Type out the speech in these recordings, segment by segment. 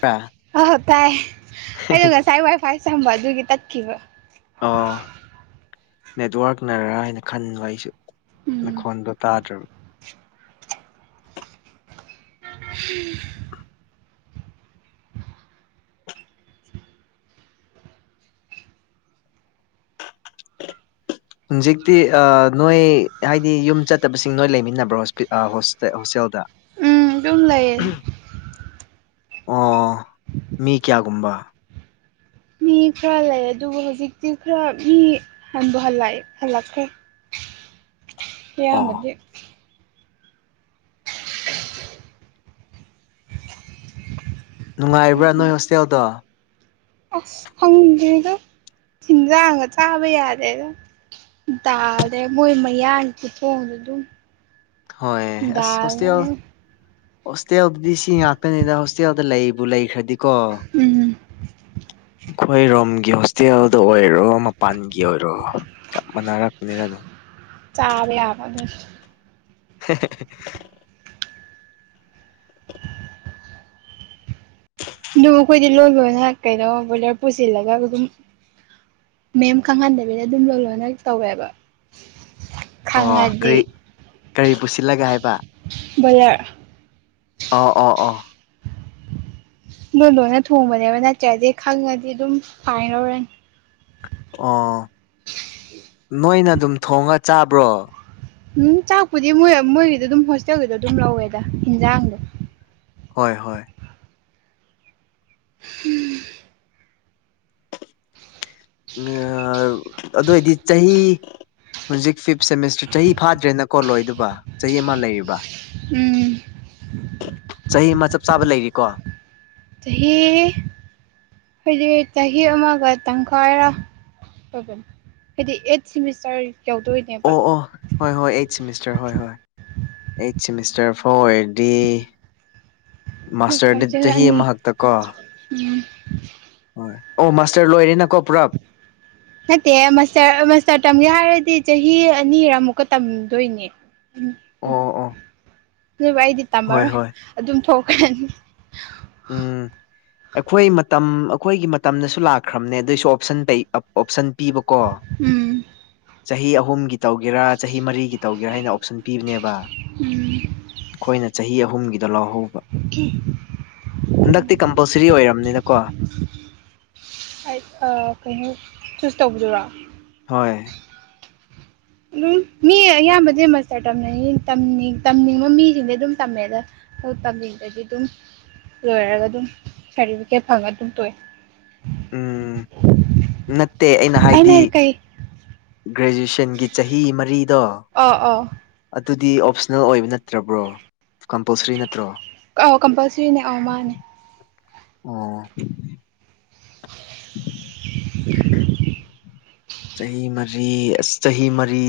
ꯄ ꯑꯣ ꯍꯣ ꯇꯥꯏ ꯑꯩꯗꯣ ꯉꯁꯥꯏ ꯋꯥꯏ ꯐꯥꯏ ꯁꯝꯕ ꯑꯗꯨꯒꯤ ꯇꯠꯈꯤꯕ ꯑꯣ ꯅꯦꯠꯋꯥꯔꯛꯅꯔꯥ ꯍꯥꯏꯅ ꯈꯟꯕ ꯑꯩꯁꯨ ꯎꯝ ꯅꯈꯣꯟꯗ ꯇꯥꯗ꯭ꯔ ꯍꯨꯝ ꯍꯖꯤꯛꯇꯤ ꯑ ꯅꯣꯏ ꯍꯥꯏꯗꯤ ꯌꯨꯝ ꯆꯠꯇꯕꯁꯤꯡ ꯅꯣꯏ ꯂꯩꯃꯤꯟꯅꯕ꯭ꯔꯣ ꯍꯣꯢꯄꯤꯇꯥꯜ ꯍꯣꯁ ꯍꯣꯁꯇꯦꯜꯗ ꯎꯝ ꯌꯨꯝ ꯂꯩꯌꯦ ꯑꯣ ꯃꯤ ꯀꯌꯥꯒꯨꯝꯕ ꯃꯤ ꯈꯔ ꯂꯩ ꯑꯗꯨꯕꯨ ꯍꯧꯖꯤꯛꯇꯤ ꯈꯔ ꯃꯤ ꯍꯟꯕꯨ ꯍꯜꯂꯛꯑꯦ ꯍꯜꯂꯛꯈ꯭ꯔꯦ ꯑꯣ ꯑꯌꯥꯝꯕꯗꯤ ꯅꯨꯡꯉꯥꯏꯕ꯭ꯔꯥ ꯅꯣꯏ ꯍꯣꯁꯇꯦꯜꯗꯣ ꯑꯁ ꯈꯪꯗꯦꯗ ꯍꯤꯟꯖꯥꯡꯒ ꯆꯥꯕ ꯌꯥꯗꯦꯗ ꯗꯥꯜ ꯅꯦ ꯃꯣꯏ ꯃꯌꯥꯡꯒꯤ ꯈꯨꯊꯣꯡꯗꯣ ꯑꯗꯨꯝ ꯍꯣꯏ ꯑꯁ ꯍꯣꯁꯇꯦꯜ ꯗꯥꯜꯅꯦ ꯍꯣꯁꯇꯦꯜꯗꯨꯗꯤ ꯁꯤ ꯉꯥꯛꯇꯅꯤꯅ ꯍꯣꯁꯇꯦꯜꯗ ꯂꯩꯕꯨ ꯂꯩꯈ꯭ꯔꯗꯤ ꯀꯣ ꯎꯝ ꯑꯈꯣꯏ ꯔꯣꯝꯒꯤ ꯍꯣꯁꯇꯦꯜꯗ ꯑꯣꯏꯔꯣ ꯃꯄꯥꯟꯒꯤ ꯑꯣꯏꯔꯣ ꯆꯞ ꯃꯥꯟꯅꯔꯛꯄꯅꯤꯅ ꯑꯗꯨꯝ ꯆꯥꯕ ꯌꯥꯕꯔ ꯅꯣꯢꯁꯤ [unintelligible] ꯗꯤ ꯂꯣꯏ ꯂꯣꯢꯅ ꯀꯩꯅꯣ ꯕꯣꯏꯂꯔ ꯄꯨꯁꯤꯜꯂꯒ ꯑꯗꯨꯝ ꯃꯦꯝ ꯈꯪꯍꯟꯗꯕꯤꯗ ꯑꯗꯨꯝ ꯂꯣꯟ ꯂꯣꯟꯅ ꯇꯧꯋꯦꯕ ꯑꯣ ꯈꯪꯉꯗꯤ ꯀ꯭ꯔꯤ ꯀꯔꯤ ꯄꯨꯁꯤꯜꯂꯒꯦ ꯍꯥꯏꯕ ꯕꯣꯢꯂꯔ ꯑꯣ ꯑꯣ ꯑꯣ ꯂꯣꯟ ꯂꯣꯟꯅ ꯊꯣꯡꯕꯅꯦꯕ ꯅꯠꯇ꯭ꯔꯗꯤ ꯈꯪꯉꯗꯤ ꯑꯗꯨꯝ ꯐꯥꯏꯟ ꯂꯧꯔꯅꯤ ꯑꯣ ꯅꯣꯏꯅ ꯑꯗꯨꯝ ꯊꯣꯡꯉ ꯆꯥꯕ꯭ꯔꯣ ꯎꯝ ꯆꯥꯛꯄꯨꯗꯤ ꯃꯣꯏ ꯃꯣꯏꯒꯤꯗ ꯑꯗꯨꯝ ꯍꯣꯁꯇꯦꯜꯒꯤꯗꯣ ꯑꯗꯨꯝ ꯂꯧꯋꯦꯗ ꯍꯦꯟꯖꯥꯡꯗꯣ ꯍꯣꯏ ꯍꯣꯏ ꯍꯨꯝ ꯉꯥ ꯑꯗꯣꯏꯗꯤ ꯆꯍꯤ ꯍꯧꯖꯤꯛ ꯐꯤꯐ ꯁꯦꯃꯤꯁꯇꯔ ꯆꯍꯤ ꯐꯥꯗ꯭ꯔꯦꯅꯀꯣ ꯂꯣꯏꯗꯨꯕ ꯆꯍꯤ ꯑꯃ ꯂꯩꯔꯤꯕ ꯎꯝ ꯆꯍꯤ ꯑꯃ ꯆꯞ ꯆꯥꯕ ꯂꯩꯔꯤꯀꯣ ꯆꯍꯤ ꯍꯥꯏꯗꯤ ꯆꯍꯤ ꯑꯃꯒ ꯇꯪꯈꯥꯏꯔ ꯑꯣꯏꯕ ꯍꯥꯏꯗꯤ ꯑꯩꯠ ꯁꯦꯃꯤꯁꯇꯔ ꯌꯧꯗꯣꯏꯅꯦ ꯑꯣ ꯑꯣ ꯍꯣꯏ ꯍꯣꯏ ꯑꯩꯠ ꯁꯤꯃꯤꯁꯇꯔ ꯍꯣꯏ ꯍꯣꯏ ꯑꯩꯠ ꯁꯦꯃꯤꯁꯇꯔ ꯐꯥꯎ ꯑꯣꯏꯔꯗꯤ ꯃꯥꯁꯇꯔꯗꯤ ꯆꯍꯤ ꯑꯃꯈꯛꯇ ꯀꯣ ꯎꯝ ꯑꯣ ꯃꯥꯥꯁꯇꯔ ꯂꯣꯏꯔꯦ ꯅ ꯀꯣ ꯄꯨꯔ [inaudible] ꯅꯠꯇꯦ ꯃꯥꯁꯇꯔ ꯃꯥꯁꯇꯔ ꯇꯝꯒꯦ ꯍꯥꯏꯔꯗꯤ ꯆꯍꯤ ꯑꯅꯤꯔꯃꯨꯛꯀ ꯇꯝꯗꯣꯏꯅꯦ ꯎ ꯑꯣ ꯑꯣ ꯑꯗꯨꯕꯨ ꯑꯩꯗꯤ ꯍꯣꯏ ꯇꯝꯃꯔꯣꯏ ꯍꯣꯏ ꯑꯗꯨꯝ ꯊꯣꯛꯈ꯭ꯔꯅꯤ ꯎꯝ ꯑꯩꯈꯣꯏ ꯃꯇꯝ ꯑꯩꯈꯣꯏꯒꯤ ꯃꯇꯝꯗꯁꯨ ꯂꯥꯛꯈ꯭ꯔꯕꯅꯦ ꯑꯗꯨꯏꯁꯨ ꯑꯣꯞꯁꯟ ꯂꯩꯕ ꯑꯣꯞꯁꯟ ꯄꯤꯕꯀꯣ ꯎꯝ ꯆꯍꯤ ꯑꯍꯨꯝꯒꯤ ꯇꯧꯒꯦꯔꯥ ꯆꯍꯤ ꯃꯔꯤꯒꯤ ꯇꯧꯒꯦꯔꯥ ꯍꯥꯏꯅ ꯑꯣꯞꯁꯟ ꯄꯤꯕꯅꯦꯕ ꯎꯝ ꯈꯣꯏꯅ ꯆꯍꯤ ꯑꯍꯨꯝꯒꯤꯗꯣ ꯂꯧꯍꯧꯕ ꯀꯤ ꯍꯟꯗꯛꯇꯤ ꯀꯝꯄꯜꯁ꯭ꯔꯤ ꯑꯣꯏꯔꯝꯅꯤꯗꯀꯣ ꯑꯥꯏꯠ ꯑ ꯀꯩꯅꯣ ꯆꯨꯁ ꯇꯧꯕꯗꯨꯔꯣ ꯍꯣꯏ ꯑꯗꯨꯝ ꯃꯤ ꯑꯌꯥꯝꯕꯗꯤ ꯃꯥꯁꯇꯔ ꯇꯝꯅꯩꯌꯦ ꯇꯝꯅꯤꯡꯕ ꯃꯤꯁꯤꯡꯗꯤ ꯑꯗꯨꯝ ꯇꯝꯃꯦ ꯗ ꯑꯗꯨ ꯇꯝꯅꯤꯡꯗꯗꯤ ꯑꯗꯨꯝ ꯂꯣꯏꯔꯒ ꯑꯗꯨꯝ ꯁꯥꯔꯇꯤꯐꯤꯀꯦꯠ ꯐꯪꯉ ꯑꯗꯨꯝ ꯇꯣꯛꯑꯦ ꯎꯝ [inaudible] ꯅꯠꯇꯦ ꯑꯩꯅ ꯍꯥꯏꯗꯤ ꯒ꯭ꯔꯦꯖꯨꯁꯟ ꯇꯤꯟꯒꯤ ꯆꯍꯤ ꯃꯔꯤꯗꯣ ꯑꯧ ꯑꯧ ꯑꯗꯨꯗꯤ ꯑꯣꯞꯁ꯭ꯅꯦꯜ ꯑꯣꯏꯕ ꯅꯠꯇ꯭ꯔꯕ꯭ꯔꯣ ꯀꯝꯄꯜꯁ꯭ꯔꯤ ꯅꯠꯇ꯭ꯔꯣ ꯑꯥꯎ ꯀꯝꯄꯜꯁ꯭ꯔꯤꯅꯦ ꯑꯧ ꯃꯥꯅꯦ ꯑꯣ ꯆꯍꯤ ꯃꯔꯤ ꯑꯁ ꯆꯍꯤ ꯃꯔꯤ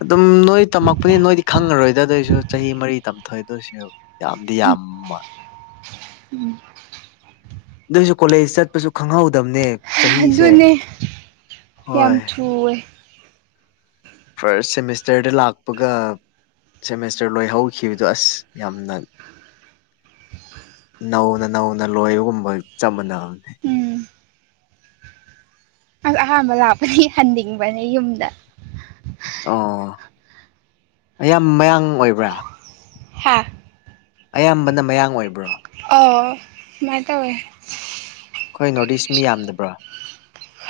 ꯑꯗꯨꯝ ꯅꯣꯏ ꯇꯝꯃꯛꯄꯅꯤ ꯅꯣꯏꯗꯤ ꯈꯪꯉꯔꯣꯏ ꯗꯗꯣꯏꯁꯨ ꯆꯍꯤ ꯃꯔꯤ ꯇꯝꯊꯣꯏꯗꯣꯏꯁꯨ ꯌꯥꯝꯗꯤ ꯌꯥꯝ ꯃꯥ ꯎꯝ ꯑꯗꯨꯏꯁꯨ ꯀꯣꯂꯦꯖ ꯆꯠꯄꯁꯨ ꯈꯪꯍꯧꯗꯕꯅꯦ ꯆꯍꯤꯁꯦ ꯑꯗꯨꯅꯦ ꯌꯥꯝ ꯍꯣꯏ ꯊꯨꯋꯦ ꯐ꯭ꯔꯁ ꯁꯦꯃꯤꯁꯇꯔꯗ ꯂꯥꯛꯄꯒ ꯁꯦꯃꯦꯁꯇꯔ ꯂꯣꯏ ꯍꯧꯈꯤꯕꯗꯨ ꯑꯁ ꯌꯥꯝꯅ ꯅꯧꯅ ꯅꯧꯅ ꯂꯣꯏꯕꯒꯨꯝꯕ ꯆꯞ ꯃꯥꯟꯅꯕꯅꯦ ꯎꯝ ꯑꯁ ꯑꯍꯥꯟꯕ ꯂꯥꯛꯄꯗꯤ ꯍꯟꯅꯤꯡꯕꯅꯦ ꯌꯨꯝꯗ ꯑꯣ ꯑꯌꯥꯝ ꯃꯌꯥꯡ ꯑꯣꯏꯕ꯭ꯔꯥ ꯍꯥꯥ ꯑꯌꯥꯝꯕꯅ ꯃꯌꯥꯡ ꯑꯣꯏꯕ꯭ꯔꯣ ꯑ ꯃꯥꯏ ꯇꯧꯋꯦ ꯈꯣꯏ ꯅꯣꯔꯠ ꯏꯁ ꯃꯤ ꯌꯥꯝꯗꯕ꯭ꯔꯣ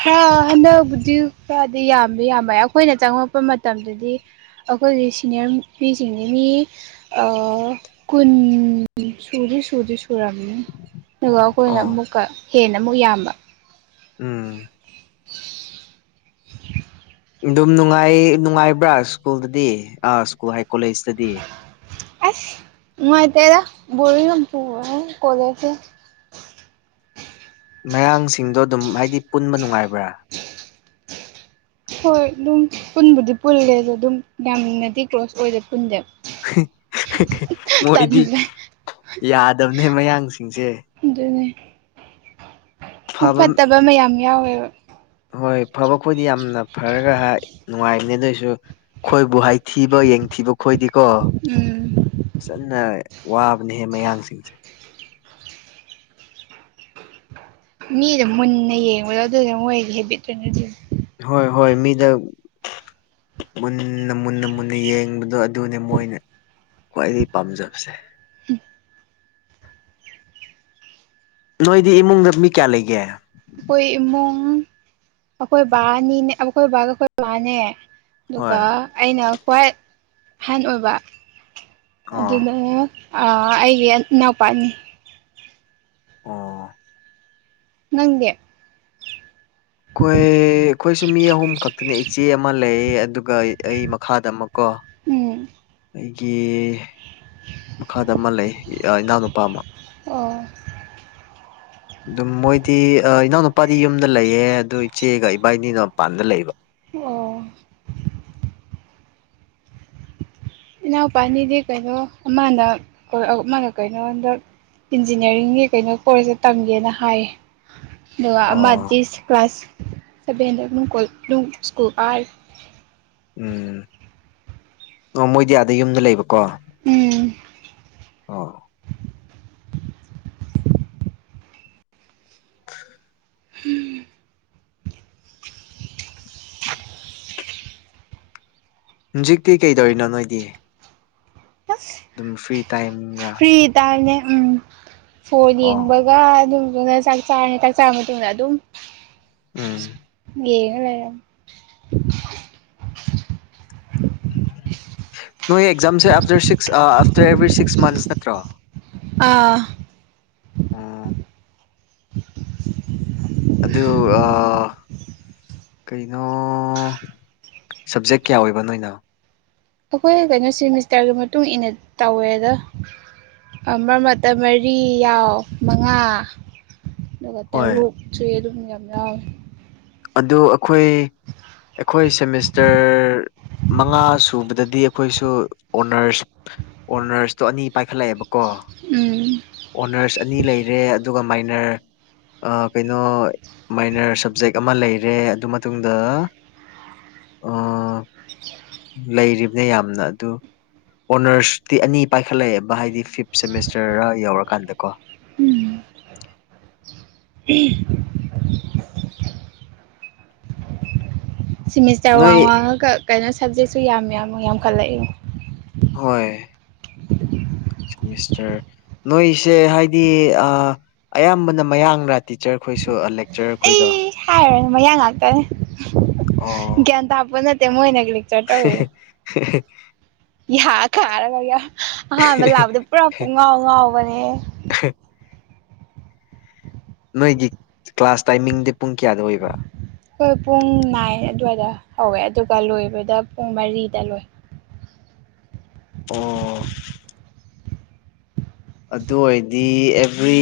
ꯍ ꯍꯟꯗꯛꯕꯨꯗꯤ ꯈꯔꯗꯤ ꯌꯥꯝꯗꯤ ꯌꯥꯝꯃꯛꯑꯦ ꯈꯣꯏꯅ ꯆꯪꯉꯛꯄ ꯃꯇꯝꯗꯗꯤ ꯑꯈꯣꯏꯒꯤ ꯁꯤꯅꯤꯌꯔ ꯅꯨꯄꯤꯁꯤꯡꯗꯤ ꯃꯤ ꯑ ꯀꯨꯟ ꯁꯨꯗꯤ ꯁꯨꯗꯔꯤ ꯁꯨꯔꯝꯅꯤ ꯑꯗꯨꯒ ꯑꯈꯣꯏꯅ ꯑꯣ ꯑꯃꯨꯛꯀ ꯍꯦꯟꯅ ꯑꯃꯨꯛ ꯌꯥꯝꯕ ꯎꯝ ꯑꯗꯨꯝ ꯅꯨꯡꯉꯥꯏ ꯅꯨꯡꯉꯥꯏꯕ꯭ꯔꯥ ꯁ꯭ꯀꯨꯜꯗꯗꯤ ꯑꯥ ꯁ꯭ꯀꯨꯜ ꯍꯥꯏ ꯀꯣꯂꯦꯖꯇꯗꯤ ꯑꯁ ꯅꯨꯡꯉꯥꯢꯇꯦꯗ ꯕꯣꯔꯤꯡ ꯌꯥꯝ ꯆꯨꯕꯅꯤ ꯀꯣꯂꯦꯖꯁꯦ ꯃꯌꯥꯡꯁꯤꯡꯗꯣ ꯑꯗꯨꯝ ꯍꯥꯏꯗꯤ ꯄꯨꯟꯕ ꯅꯨꯡꯉꯥꯏꯕ꯭ꯔꯥ ꯍꯣꯏ ꯑꯗꯨꯝ ꯄꯨꯟꯕꯨꯗꯤ ꯄꯨꯜꯂꯦ ꯑꯗꯣ ꯑꯗꯨꯝ ꯌꯥꯝꯃꯅꯗꯤ ꯀ꯭ꯂꯣꯁ ꯑꯣꯏꯅ ꯄꯨꯟꯗꯦ ꯃꯣꯏꯗꯤ ꯌꯥꯗꯕꯅꯦ ꯃꯌꯥꯡꯁꯤꯡꯁꯦ ꯑꯗꯨꯅꯦ ꯄꯨꯡ ꯐꯕ ꯐꯠꯇꯕ ꯃꯌꯥꯝ ꯌꯥꯎꯋꯦꯕ ꯍꯣꯏ ꯐꯕ ꯈꯣꯏꯗꯤ ꯌꯥꯝꯅ ꯐꯔꯒ ꯍꯥꯏ ꯅꯨꯡꯉꯥꯏꯕꯅꯦ ꯑꯗꯨꯏꯁꯨ ꯈꯣꯏꯕꯨ ꯍꯥꯏꯊꯤꯕ ꯌꯦꯡꯊꯤꯕ ꯈꯣꯏꯗꯤꯀꯣ ꯎꯝ ꯐꯖꯅ ꯋꯥꯕꯅꯦꯍꯦ ꯃꯌꯥꯡꯁꯤꯡꯁꯦ ꯃꯤꯗ ꯃꯨꯟꯅ ꯌꯦꯡꯕꯗꯣ ꯑꯗꯨꯗ ꯃꯣꯏꯒꯤ ꯍꯦꯕꯤꯠꯇꯨꯅꯦ ꯑꯗꯨ ꯍꯣꯏ ꯍꯣꯏ ꯃꯤꯗ ꯃꯨꯟꯅ ꯃꯨꯟꯅ ꯃꯨꯟꯅ ꯌꯦꯡꯕꯗꯣ ꯑꯗꯨꯅꯦ ꯃꯣꯏꯅ ꯈ꯭ꯋꯥꯏꯗꯒꯤ ꯄꯥꯝꯖꯕꯁꯦ ꯅꯣꯏꯗꯤ ꯏꯃꯨꯡꯗ ꯃꯤ ꯀ꯭ꯌꯥ ꯂꯩꯒꯦ ꯑꯈꯣꯏ ꯏꯃꯨꯡ ꯑꯈꯣꯏ ꯕꯥꯅꯤꯅꯦ ꯑꯈꯣꯏ ꯕꯥꯒ ꯑꯈꯣꯏ ꯃꯥꯅꯦ ꯍꯣꯏ ꯑꯗꯨꯒ ꯑꯩꯅ ꯈ꯭ꯋꯥꯏ ꯑꯍꯟ ꯑꯣꯏꯕ ꯑꯥ ꯑꯗꯨꯅ ꯑ ꯑꯩꯒꯤ ꯏꯅꯥꯎꯄꯥ ꯑꯅꯤ ꯑꯣ ꯅꯪꯗꯤ ꯈꯣꯏ ꯈꯣꯏꯁꯨ ꯃꯤ ꯑꯍꯨꯝ ꯈꯛꯇꯅꯦ ꯏꯆꯦ ꯑꯃ ꯂꯩ ꯑꯗꯨꯒ ꯑꯩ ꯃꯈꯥꯗ ꯑꯃꯛꯀꯣ ꯎꯝ ꯑꯩꯒꯤ ꯃꯈꯥꯗ ꯑꯃ ꯂꯩ ꯏꯅꯥꯎꯅꯨꯄꯥ ꯑꯃ ꯑꯣ ꯑꯗꯨꯝ ꯃꯣꯏꯗꯤ ꯏꯅꯥꯎ ꯅꯨꯄꯥꯗꯤ ꯌꯨꯝꯗ ꯂꯩꯌꯦ ꯑꯗꯨ ꯏꯆꯦꯒ ꯏꯕꯥꯏꯅꯤꯅ ꯃꯄꯥꯟꯗ ꯂꯩꯕ ꯑꯣ ꯏꯅꯥꯎꯄꯥꯅꯤꯗꯤ ꯀꯩꯅꯣ ꯑꯃꯅ ꯑꯃꯅ ꯀꯩꯅꯣ ꯍꯟꯗꯛ ꯏꯟꯖꯤꯅ꯭ꯌꯥꯔꯤꯡꯒꯤ ꯀꯩꯅꯣ ꯀꯣꯔꯁꯇ ꯇꯝꯒꯦꯅ ꯍꯥꯏ ꯗꯨꯒ ꯑꯣ ꯑꯃꯗꯤ ꯀ꯭ꯂꯥꯁ ꯁꯚꯦꯟꯗ ꯑꯗꯨꯝ ꯁ꯭ꯀꯨꯜ ꯀꯥꯔꯤ ꯎꯝ ꯑꯣ ꯃꯣꯏꯗꯤ ꯑꯗꯥ ꯌꯨꯝꯗ ꯂꯩꯕꯀꯣ ꯎꯝ ꯑꯣ ꯍꯨꯝ ꯖꯤꯛꯇꯤ ꯀꯩꯗꯧꯔꯤꯅꯣ ꯅꯣꯏꯗꯤ ꯑꯁ ꯗꯨꯝ ꯐ꯭ꯔꯤ ꯇꯥꯏꯝꯔ ꯐ꯭ꯔꯤ ꯇꯥꯢꯝꯅꯦ ꯎꯝ ꯐꯣꯟ ꯑꯣ ꯌꯦꯡꯕꯒ ꯑꯗꯨꯗꯨꯒ ꯆꯥꯛ ꯆꯥꯔꯅꯤ ꯆꯥꯛ ꯆꯥ ꯃꯇꯨꯡꯗ ꯑꯗꯨꯝ ꯎꯝ ꯌꯦꯡꯉ ꯂꯩꯔꯝ ꯅꯣꯏ ꯑꯦꯛꯖꯥꯝꯁꯦ after six after every six months ꯅꯠꯇ꯭ꯔꯣ ꯑꯥ ꯎꯝ ꯑꯗꯨ ꯑꯥ ꯀꯩꯅꯣ ꯁꯞꯖꯦꯛ ꯀ꯭ꯌꯥ ꯑꯣꯏꯕ ꯅꯣꯏꯅ ꯑꯈꯣꯏ ꯀꯩꯅꯣ ꯁꯦꯃꯤꯁꯇꯔꯒꯤ ꯃꯇꯨꯡ ꯏꯟꯅ ꯇꯧꯋꯦꯗ ꯑ ꯃ꯭ꯔ ꯃ꯭ꯔꯛꯇ ꯃꯔꯤ ꯌꯥꯎ ꯃꯉꯥ ꯑꯗꯨꯒ ꯍꯣꯏ ꯇꯔꯨꯛꯁꯨ ꯑꯗꯨꯝ ꯌꯥꯝ ꯌꯥꯎꯋꯦ꯫ ꯑꯗꯨ ꯑꯈꯣꯏ ꯑꯩꯈꯣꯏ ꯁꯦꯃꯤꯁꯇꯔ ꯃꯉꯥ ꯁꯨꯕꯗꯗꯤ ꯑꯈꯣꯏꯁꯨ ꯑꯣꯅꯔꯁ ꯑꯣꯅꯔꯁꯇꯣ ꯑꯅꯤ ꯄꯥꯏꯈꯠꯂꯛꯑꯦꯕ꯫ ꯑꯣ ꯎꯝ ꯑꯣꯅꯔꯁ ꯑꯅꯤ ꯂꯩꯔꯦ꯫ ꯑꯗꯨꯒ ꯃꯥꯏꯅꯔ ꯑ ꯀꯩꯅꯣ ꯃꯥꯏꯅꯔ ꯁꯕꯖꯦꯛ ꯑꯃ ꯂꯩꯔꯦ ꯑꯗꯨ ꯃꯇꯨꯡꯗ ꯑ ꯂꯩꯔꯤꯕꯅꯦ ꯌꯥꯝꯅ ꯑꯗꯨ ꯑꯣꯅꯔꯁꯇꯤ ꯑꯅꯤ ꯄꯥꯏꯈꯠꯂꯛꯑꯦꯕ ꯍꯥꯏꯗꯤ ꯐꯤꯞ ꯁꯦꯃꯤꯁꯇꯔ ꯌꯧꯔꯀꯥꯟꯗ ꯀꯣ꯫ ꯎꯝ [unintelligible] ꯁꯤꯃꯤꯁꯇꯔ ꯅꯣꯏ ꯋꯥꯡ ꯋꯥꯡꯉꯒ ꯀꯩꯅꯣ ꯁꯞꯖꯦꯛꯁꯨ ꯌꯥꯝ ꯌꯥꯝ ꯌꯥꯝꯈꯠꯂꯛꯏ꯫ ꯍꯣꯏ [inaudible] ꯁꯦꯃꯤꯁꯇꯔ ꯅꯣꯏꯁꯦ ꯍꯥꯏꯗꯤ ꯑ ꯑꯌꯥꯝꯕꯅ ꯃꯌꯥꯡꯂꯥ ꯇꯤꯆꯔ ꯈꯣꯏꯁꯨ ꯂꯦꯛꯆꯔ ꯈꯣꯏꯗꯣ꯫ ꯢꯁ ꯍꯥꯏꯔꯣꯢ ꯃꯌꯥꯡ ꯉꯥꯛꯇꯅꯦ ꯒ꯭ꯌꯥꯟ ꯇꯥꯄ ꯅꯠꯇꯦ ꯃꯣꯏꯅ꯫ ꯂꯦꯛꯆꯔ ꯍꯦ ꯇꯧꯔꯤꯗꯣ ꯍꯦ ꯍꯦ ꯍꯦ ꯌꯥ ꯀꯥꯔꯒ ꯑꯍꯥꯟꯕ ꯂꯥꯛꯕꯗ ꯄꯨꯔꯥ ꯄꯨꯡꯉꯥꯎ ꯉꯥꯎꯕꯅꯦꯍꯦ꯫ [unintelligible] ꯅꯣꯏꯒꯤ ꯀ꯭ꯂꯥꯁ ꯇꯥꯏꯃꯤꯡꯗꯤ ꯄꯨꯡ ꯀꯇꯌꯥꯗ ꯑꯣꯏꯕꯥ꯫ ꯈꯣꯏ ꯄꯨꯡ ꯅꯥꯏꯟ ꯑꯗꯨꯋꯥꯏꯗ ꯍꯧꯋꯦ ꯑꯗꯨꯒ ꯂꯣꯏꯕꯗ ꯄꯨꯡ ꯃꯔꯤꯗ ꯂꯣꯏꯕ꯫ ꯑꯣ ꯑꯗꯣꯢꯗꯤ ꯑꯦꯚ꯭ꯔꯤ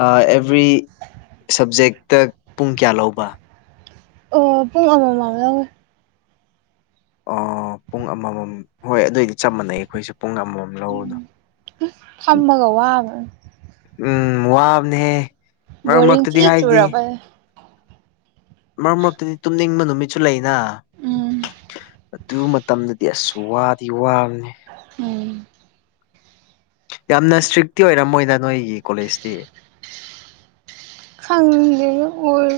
ꯑ ꯑꯦꯚ꯭ꯔꯤ ꯁꯞꯖꯦꯛꯇ ꯄꯨꯡ ꯀ꯭ꯌꯥ ꯂꯧꯕ? ꯑꯣ ꯄꯨꯡ ꯑꯃꯃꯝ ꯂꯧꯋꯤ꯫ ꯑꯣ ꯄꯨꯡ ꯑꯃꯃꯝ ꯍꯣꯏ ꯑꯗꯨꯑꯣꯏꯗꯤ ꯆꯞ ꯃꯥꯟꯅꯩ ꯑꯩꯈꯣꯏꯁꯨ ꯄꯨꯡ ꯑꯃꯃꯝ꯫ ꯂꯧꯕꯗꯣ꯫ ꯐꯝꯃꯒ ꯋꯥꯕ ꯎꯝ ꯋꯥꯕꯅꯦꯍꯦ ꯃꯔꯛ ꯕꯣꯔꯤꯡ ꯃꯔꯛꯇꯗꯤ ꯊꯤ ꯍꯥꯏꯗꯤ꯫ ꯆꯨꯔꯕ ꯃꯔꯛ ꯃꯔꯛꯇꯗꯤ ꯇꯨꯝꯅꯤꯡꯕ ꯅꯨꯃꯤꯠꯁꯨ ꯂꯩꯅ ꯎꯝ ꯑꯗꯨ ꯃꯇꯝꯗ ꯑꯁ ꯋꯥꯗꯤ ꯋꯥꯕꯅꯦ꯫ ꯎꯝ ꯌꯥꯝꯅ ꯁꯇ꯭ꯔꯤꯛꯇꯤ ꯑꯣꯏꯔꯝꯃꯣꯏꯗ ꯅꯣꯏꯒꯤ ꯀꯣꯂꯦꯖꯇꯤ꯫ ꯈꯪꯗꯦ ꯑꯣꯏ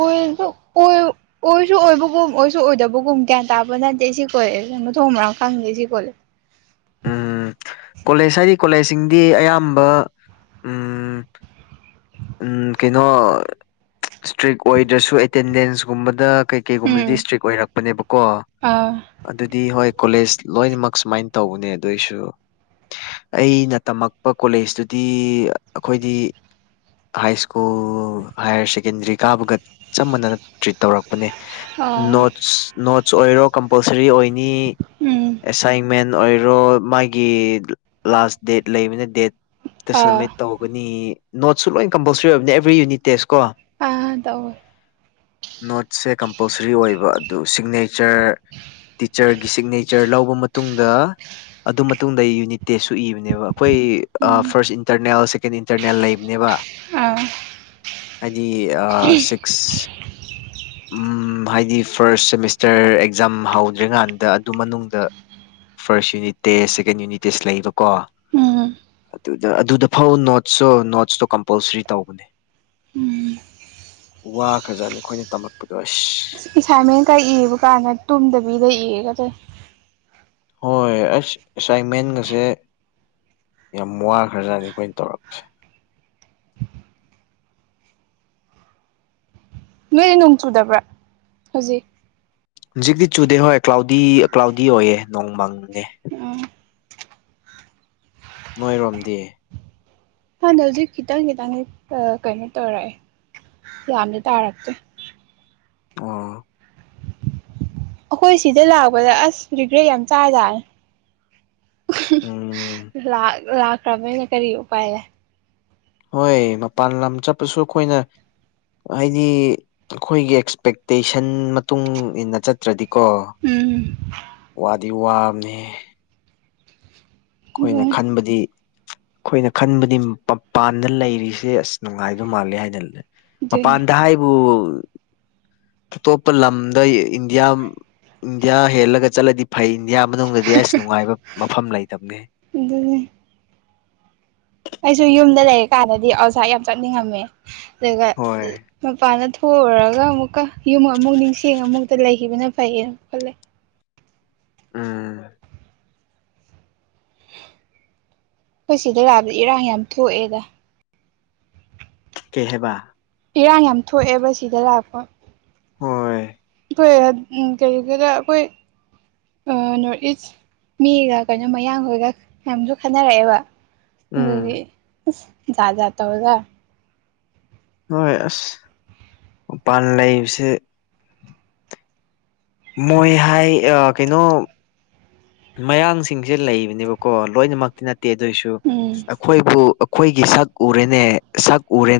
ꯑꯣꯏꯖꯨ ꯑꯣꯏ ꯑꯣꯏꯁꯨ ꯑꯣꯏꯕꯒꯨꯝ ꯑꯣꯏꯁꯨ ꯑꯣꯏꯗꯕꯒꯨꯝ ꯒ꯭ꯌꯥꯟ ꯇꯥꯕ ꯅꯠꯇꯦ ꯁꯤ ꯀꯣꯂꯦꯖ ꯃꯊꯣꯡ ꯃꯔꯥꯡ ꯈꯪꯗꯦ ꯁꯤ ꯀꯣꯂꯦꯖ꯫ ꯎꯝ ꯀꯣꯂꯦꯖ ꯍꯥꯏꯗꯤ ꯀꯣꯂꯦꯖꯁꯤꯡꯗꯤ ꯑꯌꯥꯝꯕ ꯎꯝ ꯀꯩꯅꯣ ꯁꯇ꯭ꯔꯤꯛ ꯑꯣꯏꯗ꯭ꯔꯁꯨ ꯑꯦꯇꯦꯟꯗꯦꯟꯁꯀꯨꯝꯕꯗ ꯀꯩ ꯎꯝ ꯀꯩꯒꯨꯝꯕꯗꯤ ꯁꯇ꯭ꯔꯤꯛ ꯑꯣꯏꯔꯛꯄꯅꯦꯕꯀꯣ꯫ ꯑꯥ ꯑꯗꯨꯗꯤ ꯍꯣꯏ ꯀꯣꯂꯦꯖ ꯂꯣꯏꯅꯃꯛ ꯁꯨꯃꯥꯏꯟ ꯇꯧꯕꯅꯦ ꯑꯗꯨꯏꯁꯨ꯫ ꯑꯩꯅ ꯇꯝꯃꯛꯄ ꯀꯣꯂꯦꯖꯇꯨꯗꯤ ꯑꯈꯣꯏꯗꯤ ꯍꯥꯏ ꯁ꯭ꯀꯨꯜ ꯍꯥꯌꯔ ꯁꯦꯀꯦꯟꯗꯔꯤ ꯀꯥꯕꯒ ꯆꯞ ꯃꯥꯟꯅꯅ ꯇ꯭ꯔꯤꯠ ꯇꯧꯔꯛ ꯄꯅꯦ ꯑꯥ ꯅꯣꯠꯁ ꯅꯣꯠꯁ ꯑꯣꯏꯔꯣ ꯀꯝꯄꯜꯁꯔꯤ ꯑꯣꯏꯅꯤ꯫ ꯎꯝ ꯑꯦꯁꯥꯏꯟꯃꯦꯟ ꯑꯣꯏꯔꯣ ꯃꯥꯒꯤ ꯂꯥꯁ ꯗꯦꯠ ꯂꯩꯕꯅꯤ ꯗꯦꯠ꯫ ꯑꯥ ꯁꯃꯤꯠ ꯇꯧꯒꯅꯤ ꯅꯣꯠꯁꯨ ꯂꯣꯏ ꯀꯝꯄꯜꯁ꯭ꯔꯤ ꯑꯣꯏꯕꯅꯦ ꯑꯦꯕ꯭ꯔꯤ ꯌꯨꯅꯤꯠ ꯇꯦꯁ ꯀꯣ꯫ ꯑ ꯇꯧꯋꯦ꯫ ꯅꯣꯠꯁꯦ ꯀꯝꯄꯜꯁ꯭ꯔꯤ ꯑꯣꯏꯕ ꯑꯗꯨ ꯁꯤꯒꯅꯦꯆꯔ ꯇꯤꯆꯔꯒꯤ ꯁꯤꯒꯅꯦꯆꯔ ꯂꯧꯕ ꯇꯨꯡꯗ ꯑꯗꯨ ꯃꯇꯨꯡꯗ ꯌꯨꯅꯤꯠ ꯇꯦꯁꯁꯨ ꯏꯕꯅꯦꯕ ꯑꯩꯈꯣꯏ ꯎꯝ ꯐꯥꯔꯁ ꯑ ꯏꯟꯇꯔꯅꯦꯜ ꯁꯤꯛ ꯀꯦꯟ ꯏꯟꯇꯔꯅꯦꯜ ꯂꯩꯕꯅꯦꯕ ꯑ ꯍꯥꯏꯗꯤ ꯑ ꯁꯤꯛ [inaudible] ꯎꯝ ꯎꯝ ꯍꯥꯏꯗꯤ ꯐꯥꯔꯁ ꯁꯦꯃꯤꯁꯇꯔ ꯑꯦꯛꯖꯥꯝ ꯍꯧꯗ꯭ꯔꯤꯀꯥꯟꯗ ꯑꯗꯨ ꯃꯅꯨꯡꯗ first unit test second unit test ꯂꯩꯕꯀꯣ ꯎꯝ ꯑꯗꯨꯗ ꯑꯗꯨꯗ ꯐꯥꯎ ꯅꯣꯠꯁꯁꯨ ꯅꯣꯠꯁꯇꯣ ꯀꯝꯄꯜꯁ꯭ꯔꯤ ꯇꯧꯕꯅꯦ ꯎꯝ ꯋꯥꯈ꯭ꯔꯖꯥꯠꯅꯤ ꯈꯣꯏꯅ ꯇꯝꯃꯛꯄꯗꯣ ꯑꯁ ꯏꯁꯥꯏꯃꯦꯟ ꯀ ꯏꯕ ꯀꯥꯟꯗ ꯇꯨꯝꯗꯕꯤꯗ ꯏꯒꯗ꯭ꯔ ꯍꯣꯏ ꯑꯩꯁ ꯑꯦꯁꯥꯏꯟꯃꯦꯟꯒꯁꯦ ꯌꯥꯝ ꯋꯥꯈ꯭ꯔꯖꯥꯠꯅꯤ ꯑꯩꯈꯣꯏꯅ ꯇꯧꯔꯛꯄꯁꯦ ꯅꯣꯏꯗꯤ ꯅꯣꯡ ꯆꯨꯗꯕ꯭ꯔꯥ ꯍꯧꯖꯤꯛ ꯍꯧꯖꯤꯛꯇꯤ ꯆꯨꯗꯦ ꯍꯣꯏ ꯀ꯭ꯂꯥꯎꯗꯤ ꯀ꯭ꯂꯥꯎꯗꯤ ꯑꯣꯏꯌꯦ ꯅꯣꯡ ꯃꯪꯉꯦ ꯎꯝ ꯅꯣꯏꯔꯣꯝꯗꯤ ꯈꯪꯗꯦ ꯍꯧꯖꯤꯛ ꯈꯤꯇꯪ ꯈꯤꯇꯪꯗꯤ ꯑ ꯀꯩꯅꯣ ꯇꯧꯔꯛꯑꯦ ꯌꯥꯝꯗꯤ ꯇꯥꯔꯛꯇ꯭ꯔꯤ ꯑꯣ ꯑꯈꯣꯏ ꯁꯤꯗ ꯂꯥꯛꯄꯗ ꯑꯁ ꯔꯤꯒ꯭ꯔꯦꯠ ꯌꯥꯝ ꯆꯥꯖꯥꯅꯦ ꯎꯝ ꯂꯥꯛ ꯂꯥꯛꯈ꯭ꯔꯕꯅꯤꯅ ꯀꯔꯤ ꯎꯄꯥꯏ ꯂꯩ ꯍꯣꯏ ꯃꯄꯥꯟ ꯂꯝ ꯆꯠꯄꯁꯨ ꯑꯈꯣꯏꯅ ꯍꯥꯏꯗꯤ ꯑꯈꯣꯏꯒꯤ ꯑꯦꯛꯁꯄꯦꯛꯇꯦꯁꯟ ꯃꯇꯨꯡ ꯏꯟꯅ ꯆꯠꯇ꯭ꯔꯗꯤꯀꯣ ꯎꯝ ꯋꯥꯗꯤ ꯋꯥꯕꯅꯦꯍꯦ ꯑꯈꯣꯏꯅ ꯑꯗꯨꯅꯦ ꯈꯟꯕꯗꯤ ꯈꯣꯏꯅ ꯈꯟꯕꯗꯤ ꯃꯄꯥꯟꯗ ꯂꯩꯔꯤꯁꯦ ꯑꯁ ꯅꯨꯡꯉꯥꯏꯗꯧ ꯃꯥꯜꯂꯦ ꯍꯥꯏꯅ ꯂꯩ ꯑꯗꯨꯅꯦ ꯃꯄꯥꯟꯗ ꯍꯥꯏꯕꯨ ꯑꯇꯣꯞꯄ ꯂꯝꯗ ꯏꯟꯗꯤꯌꯥ ꯏꯟꯗꯤꯌꯥ ꯍꯦꯜꯂꯒ ꯆꯠꯂꯗꯤ ꯐꯩ ꯏꯟꯗꯤꯌꯥ ꯃꯅꯨꯡꯗꯗꯤ ꯑꯁ ꯅꯨꯡꯉꯥꯏꯕ ꯃꯐꯝ ꯂꯩꯇꯕꯅꯦꯍꯦ ꯑꯗꯨꯅꯦ ꯑꯩꯁꯨ ꯌꯨꯝꯗ ꯂꯩꯔꯤꯀꯥꯟꯗꯗꯤ ꯑꯥꯎꯁꯥꯏꯠ ꯌꯥꯝ ꯆꯠꯅꯤꯡꯉꯝꯃꯦ ꯑꯗꯨꯒ ꯍꯣꯏ ꯃꯄꯥꯟꯗ ꯊꯣꯛꯎꯔꯒ ꯑꯃꯨꯛꯀ ꯌꯨꯝ ꯑꯃꯨꯛ ꯅꯤꯡꯁꯤꯡ ꯑꯃꯨꯛꯇ ꯂꯩꯈꯤꯕꯅ ꯐꯩꯌꯦꯅ ꯈꯠꯂꯦ ꯎꯝ ꯑꯣꯏ ꯁꯤꯗ ꯂꯥꯛꯑꯗꯤ ꯏꯔꯥꯡ ꯌꯥꯝ ꯊꯣꯛꯑꯦꯗ ꯀꯦ ꯍꯥꯏꯕ ꯏꯔꯥꯡ ꯌꯥꯝ ꯊꯣꯛꯑꯦꯕ ꯁꯤꯗ ꯂꯥꯛꯄ ꯍꯣꯏ ꯊꯣꯛꯑꯦ ꯎꯝ ꯀꯔꯤ ꯀꯔꯥ ꯑꯈꯣꯏ ꯅꯣꯔꯠ ꯏꯁ ꯃꯤꯒ ꯀꯩꯅꯣ ꯃꯌꯥꯡꯈꯣꯏꯒ ꯃꯌꯥꯝꯁꯨ ꯈꯟꯅꯔꯛꯑꯦꯕ ꯎꯝ ꯑꯗꯨꯒꯤ ꯑꯁ ꯖꯥꯠ ꯖꯥꯠ ꯇꯧꯋꯦꯗ ꯍꯣꯏ ꯑꯁ ꯃꯄꯥꯟ ꯂꯩꯕꯁꯦ ꯃꯣꯏ ꯍꯥꯏ ꯑ ꯀꯩꯅꯣ ꯃꯌꯥꯡꯁꯤꯡꯁꯦ ꯂꯩꯕꯅꯦꯕꯀꯣ ꯂꯣꯏꯅꯃꯛꯇꯤ ꯅꯠ ꯇꯦ ꯑꯗꯨꯏꯁꯨ ꯎꯝ ꯑꯩꯈꯣꯏꯕꯨ ꯑꯩꯈꯣꯏꯒꯤ ꯁꯛ ꯎꯔꯦꯅꯦ ꯁꯛ ꯎꯔꯦ